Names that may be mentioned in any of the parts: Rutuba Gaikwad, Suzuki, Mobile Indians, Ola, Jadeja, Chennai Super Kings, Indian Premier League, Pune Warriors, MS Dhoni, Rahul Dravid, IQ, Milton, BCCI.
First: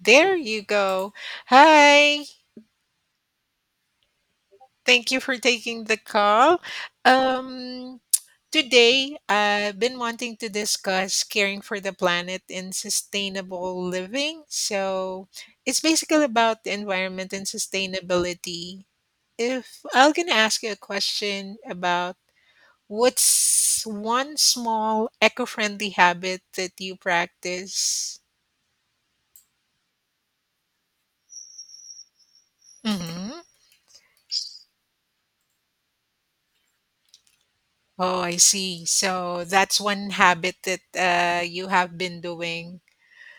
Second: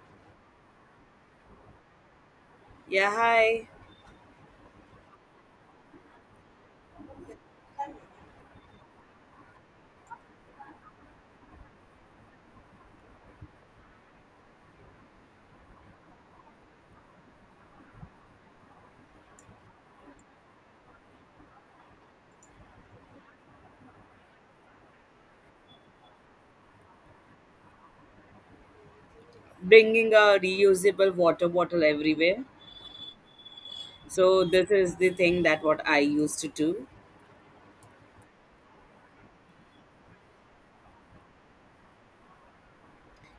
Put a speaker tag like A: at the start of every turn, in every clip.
A: There you go. Hi.
B: Yeah, hi.
A: Thank you for taking the call. Um, Today, I've been wanting to discuss caring for the planet and sustainable living. So, it's basically about the environment and sustainability. If I'm going to ask you a question about what's one small eco friendly habit that you practice?
B: Bringing a reusable water bottle everywhere.
A: Mhm.
B: So this is the thing that what I used to do.
A: Oh, I see. So that's one habit that you have been doing.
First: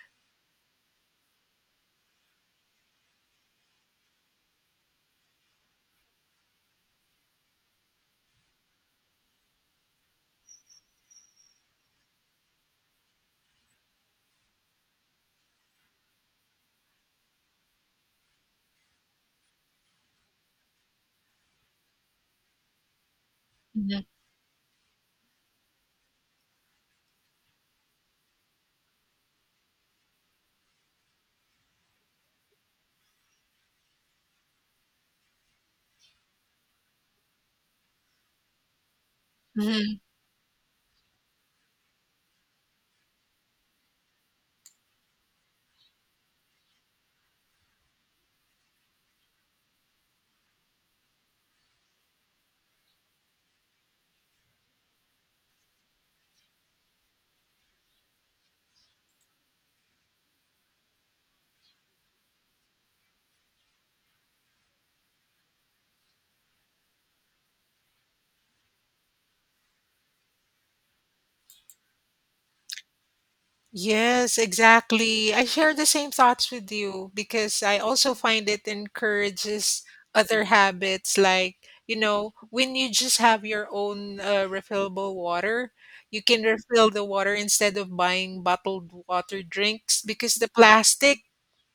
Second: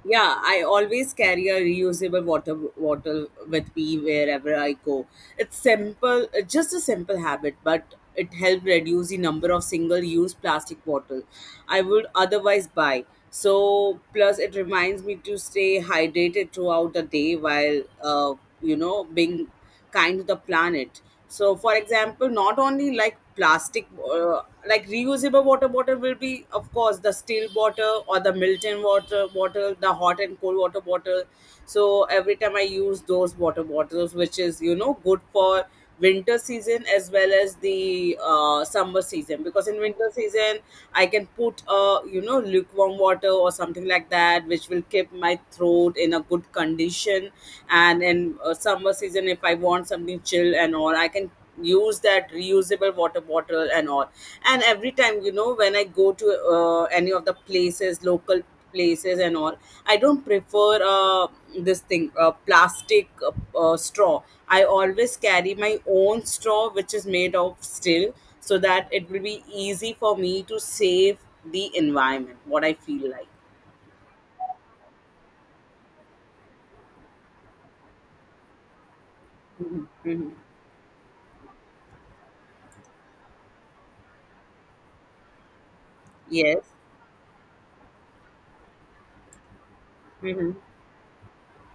B: Yeah, I always carry a reusable water bottle with me wherever I go. It's simple, it's just a simple habit, but it helps reduce the number of single-use plastic bottle. I would otherwise buy. So, plus it reminds me to stay hydrated throughout the day while being kind to the planet. So, for example, not only like plastic,
A: Mhm.
B: like reusable water bottle will be, of course, the steel bottle or the Milton water bottle, the hot and cold water bottle, so every time I use those water bottles which is good for winter season as well as the summer season, because in
A: Mhm.
B: winter season I can put a lukewarm water or something like that which will keep my throat in a good condition. And in summer season, if I want something chill and all I can use that reusable water bottle and all. And every time when I go to any of the places, local places and all, I don't prefer this thing, plastic, straw. I always carry my own straw which is made of steel, so that it will be easy for me to save the environment, what I feel like.
A: Yes, exactly. I share the same thoughts with you because I also find it encourages
B: Mhm. Mhm.
A: other habits like, you know, when you just have your own refillable water, you can
B: Yes.
A: refill the water instead of buying bottled water drinks because the
B: Hmm.
A: plastic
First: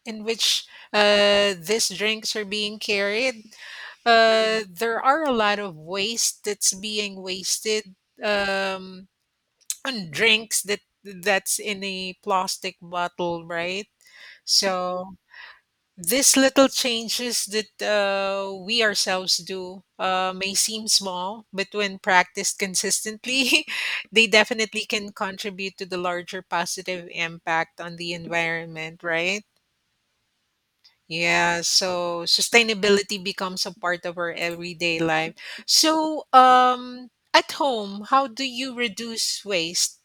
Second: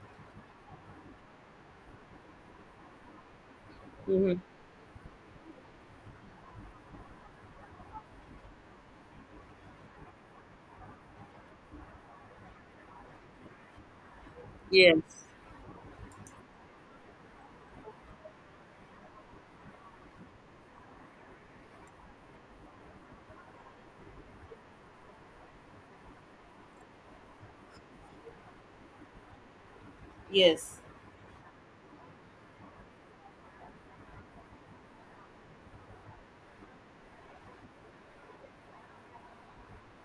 A: in which these drinks are being carried.
B: Hmm.
A: There are a lot of waste that's being wasted, um, on drinks that that's in a plastic bottle, right?
B: Yes.
A: So these little changes that we ourselves do may seem small, but when practiced consistently, they definitely can contribute to the larger positive impact on the environment, right?
B: Yes.
A: Yeah, so sustainability becomes a part of our everyday life. So, at home, how do you reduce waste?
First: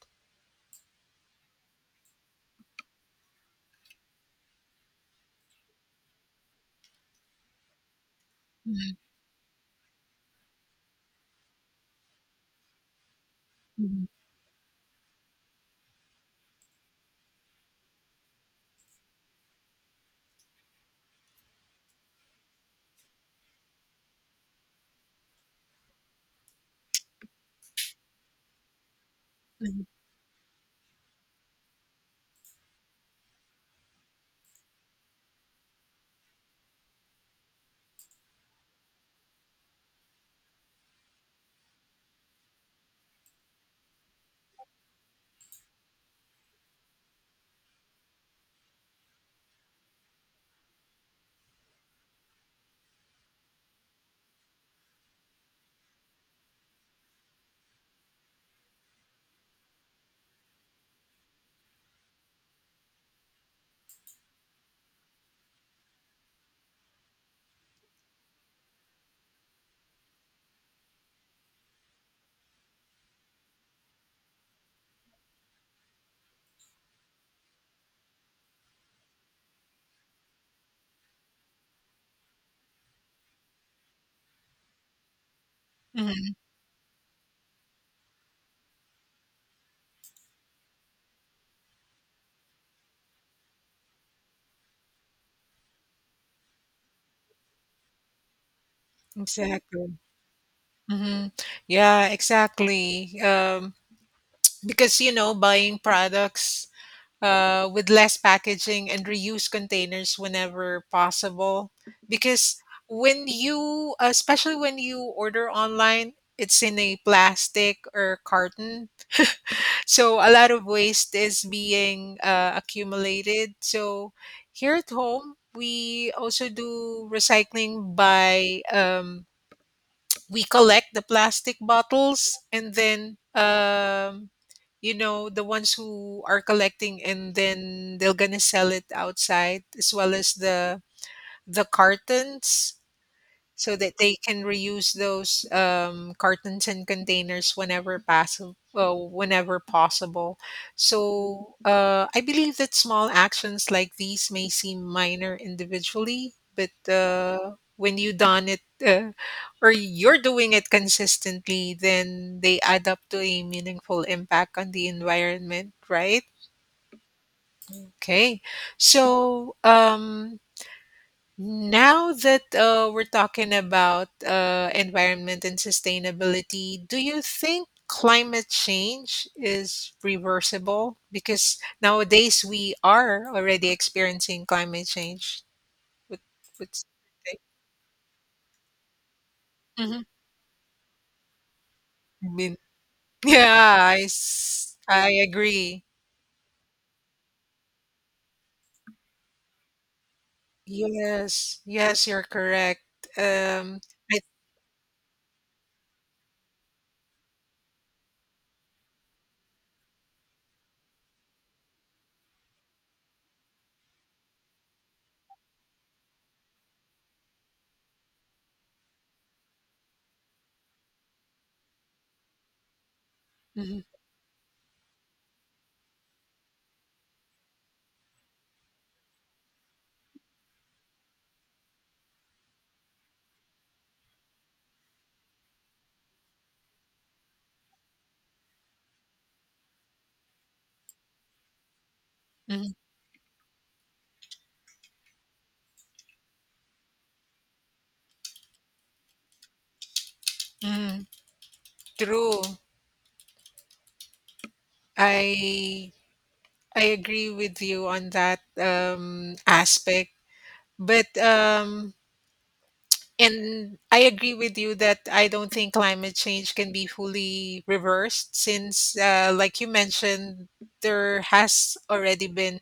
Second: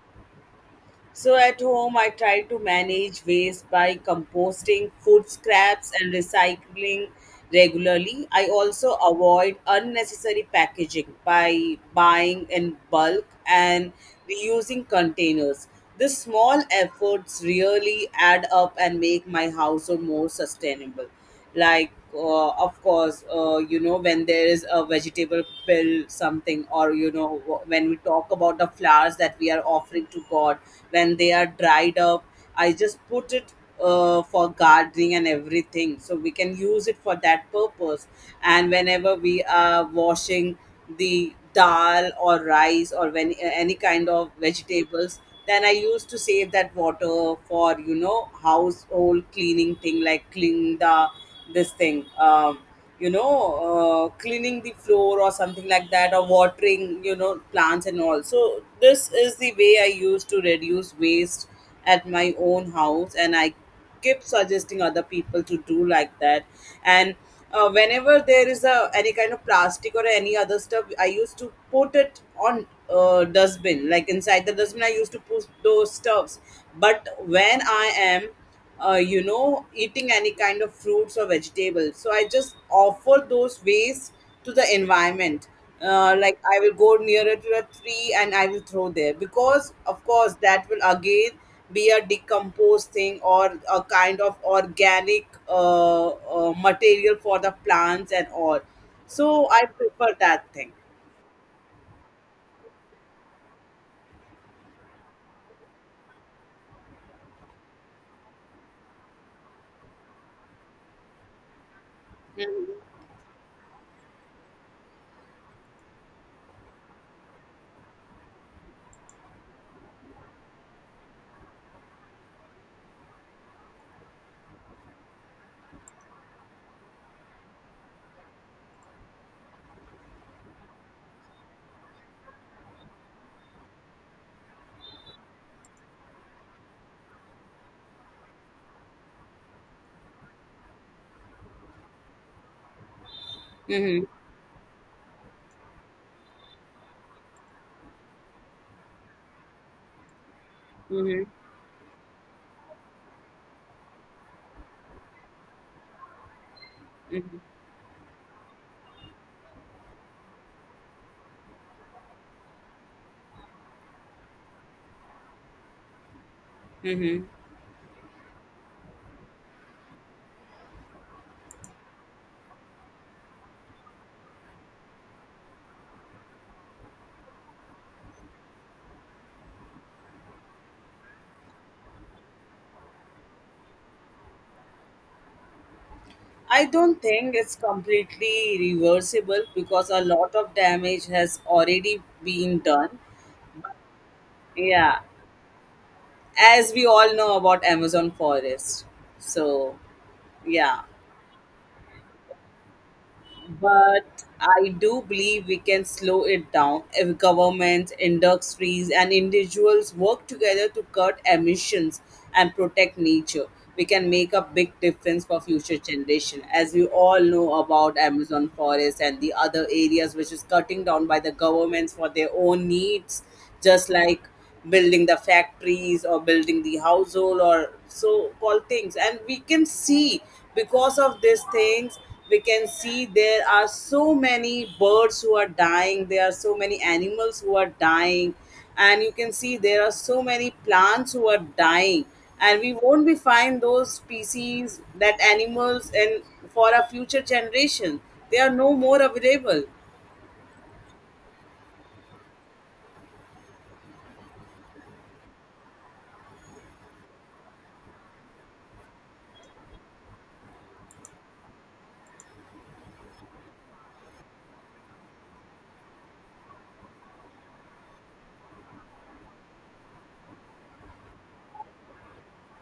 B: So at home, I try to manage waste by composting food scraps and recycling regularly. I also avoid unnecessary packaging by buying in bulk and
A: Mhm,
B: reusing containers. These small efforts really add up and make my household more sustainable, like of course, when there is a vegetable pill something, or when we talk about the flowers that we are
A: mhm,
B: offering to god, when they are dried up I just put it for gardening and everything, so we can use it for that purpose. And whenever we are washing the dal or rice, or when, any kind of vegetables, then I used to save that water for household cleaning thing, like clean the this thing, cleaning the floor or something like that, or watering plants and all. So this is the way I used to reduce waste at my own house, and I keep suggesting other people to do like that. And whenever there is a any kind of plastic or any other stuff, I used to put it on dustbin, like inside the dustbin I used to put those stuffs. But when I am eating any kind of fruits or vegetables, so I just offer those waste to the environment. uh,
A: mhm.
B: like I will go nearer to a tree and I will throw there, because of course that will again be a decomposed thing or a kind of organic material for the plants and all. So I
A: Exactly.
B: prefer that thing.
A: Hmm. Yeah, exactly. Because you know, buying products with less packaging and reuse containers whenever possible. Because when you, especially when you order online, it's in a plastic or carton. So a lot of waste is being accumulated. So here at home, we also do recycling by we collect the plastic bottles and then, you know, the ones who are collecting and then they're gonna sell it outside, as well as the cartons, so that
B: Mm-hmm.
A: they can reuse those, cartons and containers whenever possible, whenever possible.
B: Mm-hmm.
A: So I believe that small actions like these may seem minor individually, but
B: Mm-hmm.
A: when you done it, uh, or you're doing it consistently, then they add up to a meaningful impact on the environment, right?
B: Mm-hmm.
A: Okay. So now that we're talking about environment and sustainability, do you think climate change is reversible? Because nowadays we are already experiencing climate change. What,
B: I
A: what's
B: don't think it's completely reversible because a
A: Mhm.
B: lot of damage has already
A: I mean,
B: been done.
A: yeah,
B: Yeah,
A: I agree.
B: as we all know about Amazon forest. So. Yeah,
A: Yes, yes, you're correct. Um, I,
B: but I do believe we can slow it down if governments, industries, and individuals work together to cut emissions and protect nature. We can make a big difference for future generation, as we all know about Amazon forest and the other areas which is cutting down by the governments for their own needs,
A: Mhm,
B: just like building the factories or building the household or so called things. And we can see, because of these things we can see there are so many birds who are dying, there are so many animals who are dying, and you can see there are so many plants who are dying, and we
A: mhm,
B: won't be find those species, that animals, and for our future generation they are no more available.
A: mhm. True. I I agree with you on that aspect. But, and I agree with you that I don't think climate change can be fully reversed since, like you mentioned, there has already been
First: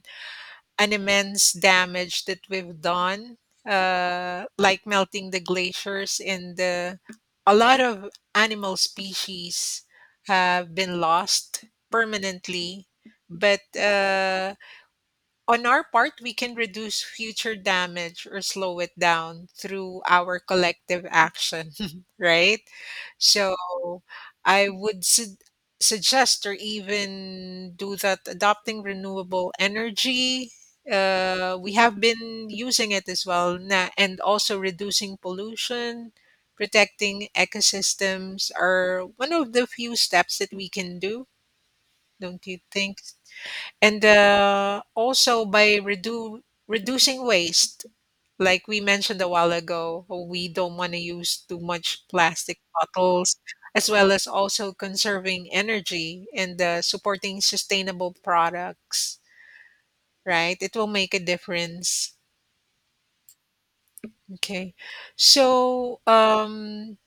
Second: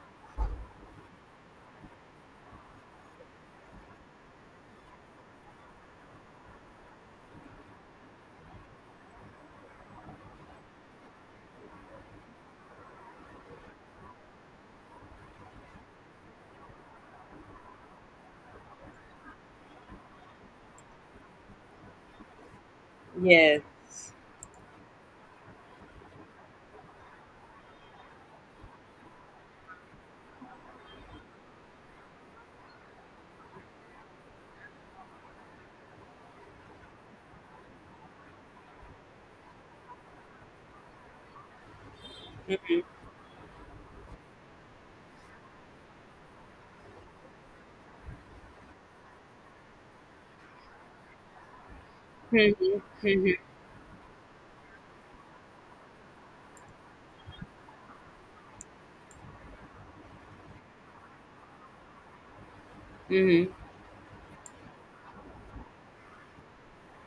A: an immense damage that we've done, like melting the glaciers and the, a lot of animal species have been lost permanently. But, on our part, we can reduce future damage or slow it down through our collective action, right? So
B: Yes.
A: I would suggest or even do that adopting renewable energy. We have been using it as well, and also reducing pollution, protecting ecosystems are one of the few steps that we can do, don't you think? And also by reducing waste, like we mentioned a while ago, we don't want to use too much plastic bottles, as well as also conserving energy and supporting sustainable products, right? It will make a difference.
B: Mhm.
A: Okay. So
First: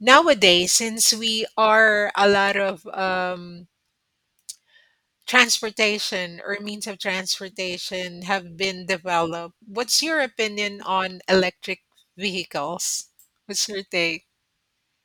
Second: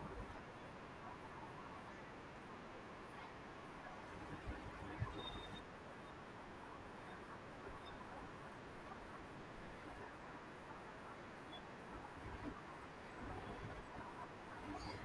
A: nowadays since we are a lot of transportation or means of transportation have been developed. What's your opinion on electric vehicles? What's your take?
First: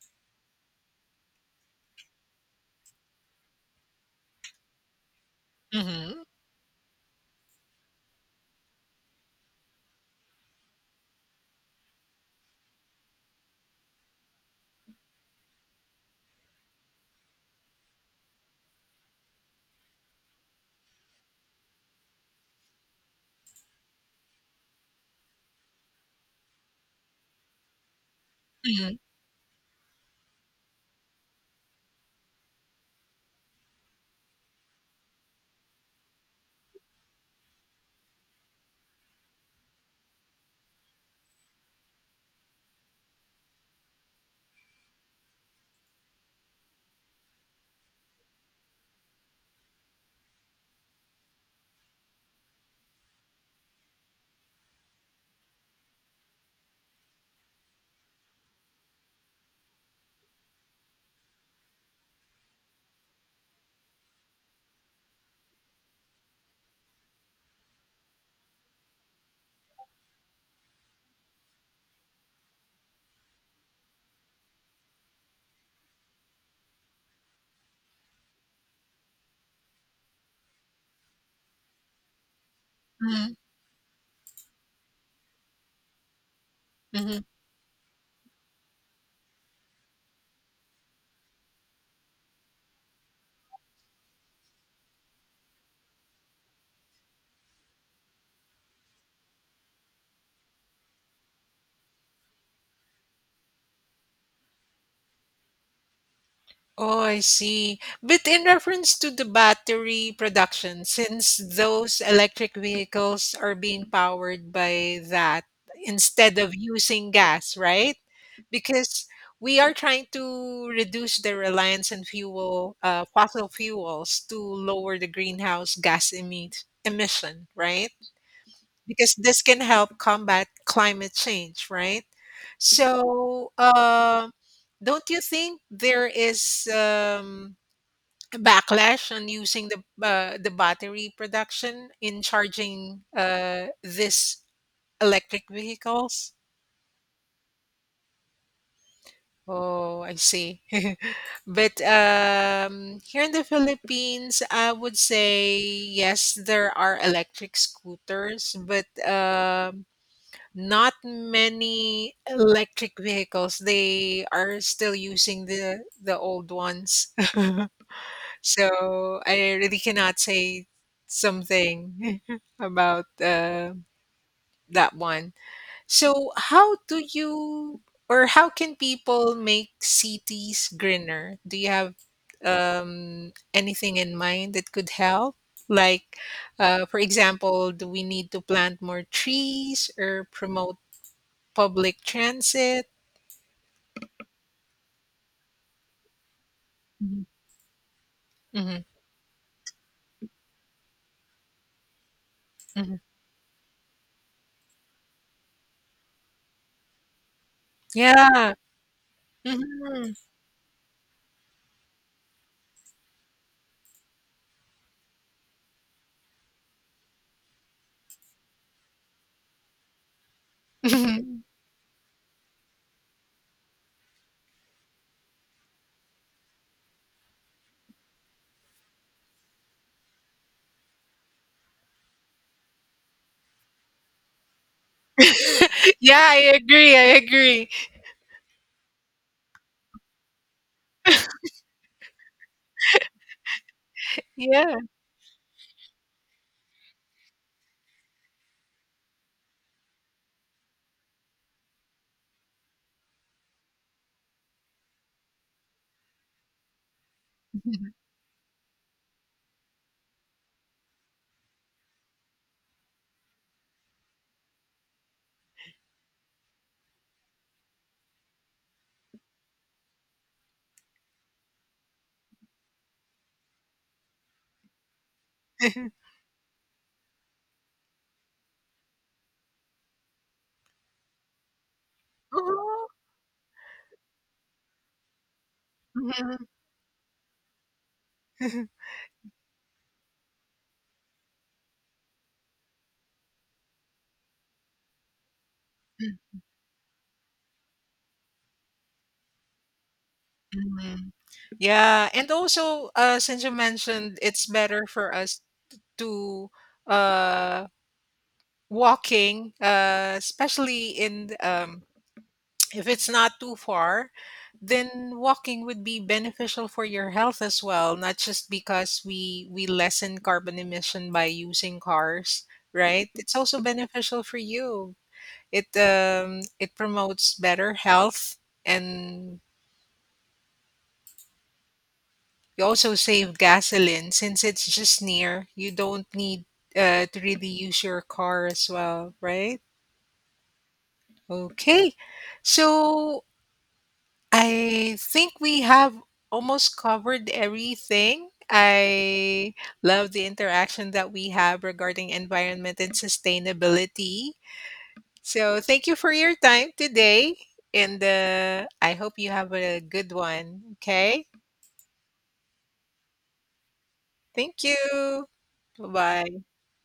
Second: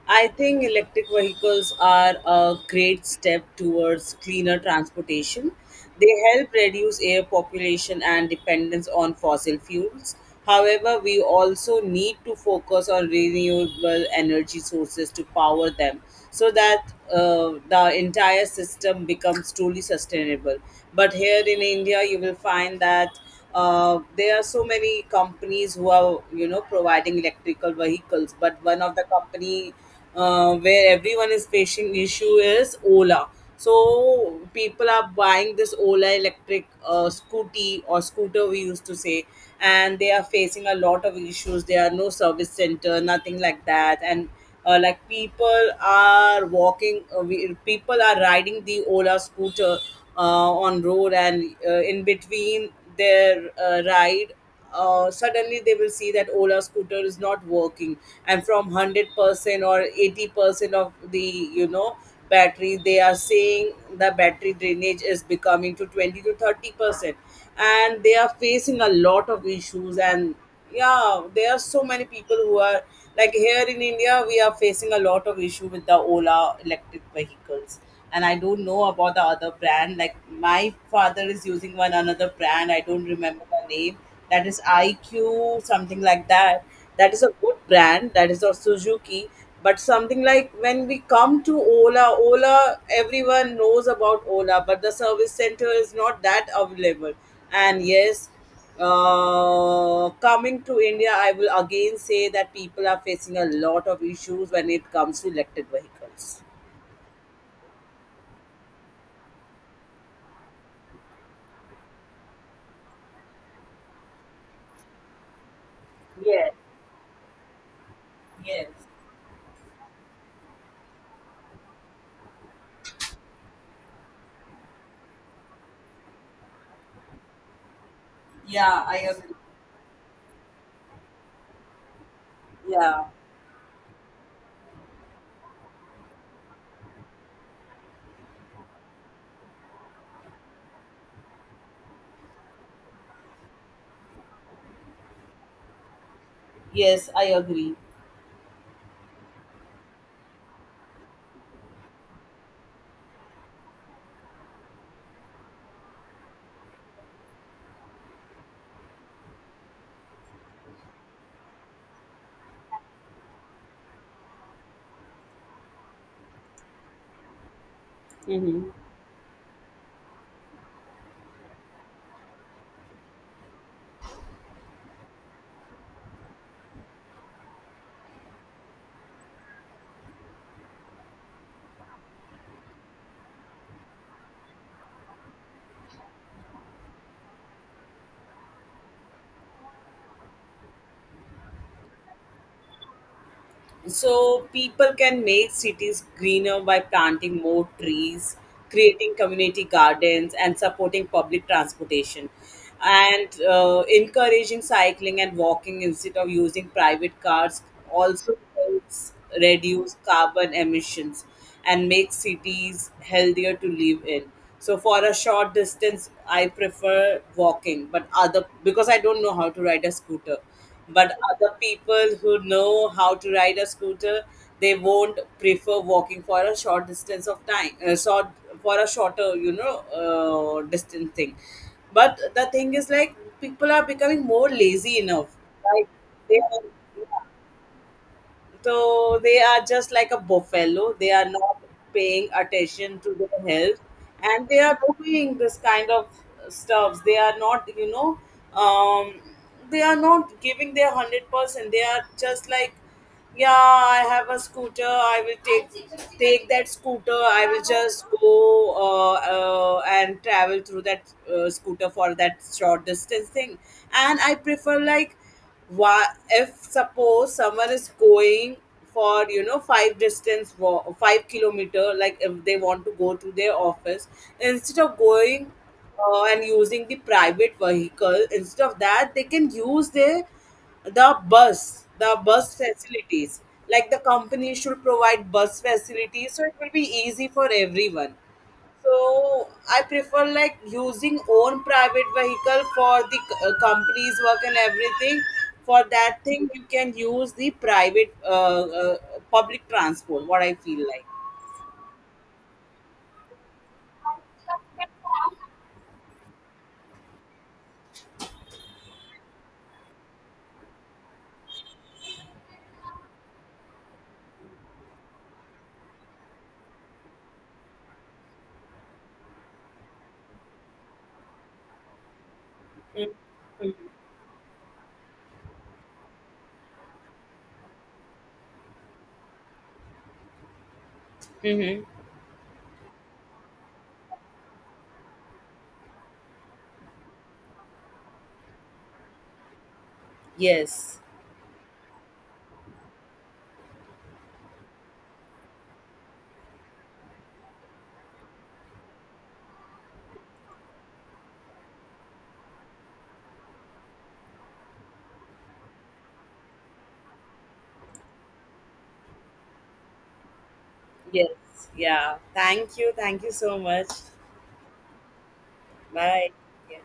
B: I think electric vehicles are a great step towards cleaner transportation. They
A: Mm-hmm.
B: help reduce air population and dependence on fossil fuels. However, we also need to focus on renewable energy sources to power them, so that the entire system becomes truly sustainable. But here in India, you will find that there are so many companies who are providing electrical vehicles, but one of
A: Mm-hmm.
B: the company where everyone is facing issue is Ola. So people are buying this Ola electric scooty or scooter we used to say, and they are facing a lot of issues. There are no service center, nothing like that, and like people are walking, people are riding the Ola scooter on road, and in between their ride suddenly they will see that Ola scooter is not working, and from 100% or 80% of the battery, they are saying the battery drainage is becoming to 20 to 30%, and they are facing a lot of issues. And yeah, there are so many people who are like here in India, we are facing a lot of issue with the Ola electric vehicles, and I don't know about the other brand. Like my father is using one another brand. I don't
A: Mm-hmm,
B: remember the name. That is IQ something like that. That
A: mm-hmm.
B: is a good brand. That is of Suzuki. But something like when we come to Ola, everyone knows about Ola, but the service center is not that available. And yes, coming to India, I will again say that people are facing a lot of issues when it comes to electric vehicles.
A: Oh, I see. But in reference to the battery production, since those electric vehicles are being powered by that instead
B: Yes.
A: of using gas, right?
B: Yes.
A: Because we are trying to reduce the reliance on fuel, fossil fuels to lower the greenhouse gas emit emission, right?
B: Yeah, I
A: Because
B: agree.
A: this can help combat climate change, right?
B: Yeah.
A: So, don't you think there is a backlash on using the battery production in charging this electric vehicles?
B: Yes, I agree.
A: Oh, I see. But here in the Philippines, I would say yes, there are electric scooters, but not many electric vehicles. They are still using the old ones.
B: Hmm.
A: So I really cannot say something about that one. So how do you, or how can people make cities greener? Do you have anything in mind that could help? Like, for example, do we need to plant more trees or promote public transit?
B: So people can make cities greener by
A: Mhm,
B: planting more trees,
A: mhm,
B: creating community gardens, and supporting public transportation,
A: mhm.
B: and encouraging cycling and walking instead of using private cars also
A: Yeah.
B: helps reduce
A: Mhm.
B: carbon emissions and make cities healthier to live in. So for a short distance, I prefer walking, but other because I don't know how to ride a scooter, but other people who know how to ride a scooter, they won't prefer walking for a short distance of time, short for a shorter, distance thing. But the thing is, like, people are becoming more lazy enough. Like,
A: Yeah,
B: they
A: I agree, I
B: are,
A: agree.
B: so they are just like a buffalo. They are not paying attention to their health, and they
A: Yeah.
B: are doing this kind of stuffs. They are not, you know, um, they are not giving their 100%. They are just like, yeah, I have a scooter. I will take that scooter. I will just go and travel through that scooter for that short distance thing. And I prefer like, why, if suppose someone is going for five distance walk, 5 kilometer, like if they want to go to their office, instead of going and using the private vehicle, instead of that, they can use the bus
A: Oh.
B: facilities. Like the company should provide bus facilities, so
A: Mhm.
B: it will be easy for everyone.
A: Mhm.
B: So I prefer like using own private vehicle for the company's work and everything. For that thing, you can use the private uh, public transport. What I feel like.
A: Yeah, and also, since you mentioned it's better for us to, uh walking, especially in, if it's not too far, then walking would be beneficial for your health as well, not just because we lessen carbon emission by using cars, right?
B: Mm-hmm.
A: It's also beneficial for you. It, it promotes better health, and
B: Mm-hmm.
A: you also save gasoline since it's just near. You don't need to really use your car as well, right?
B: Yes.
A: Okay. So I think we have almost covered everything. I love the interaction that we have regarding environment and sustainability. So, thank you for your time today. And I hope you have a good one. Okay.
B: Yes. Yeah. Thank you. Thank you so much.
A: Thank you. Bye
B: Bye.
A: bye.
B: Yeah.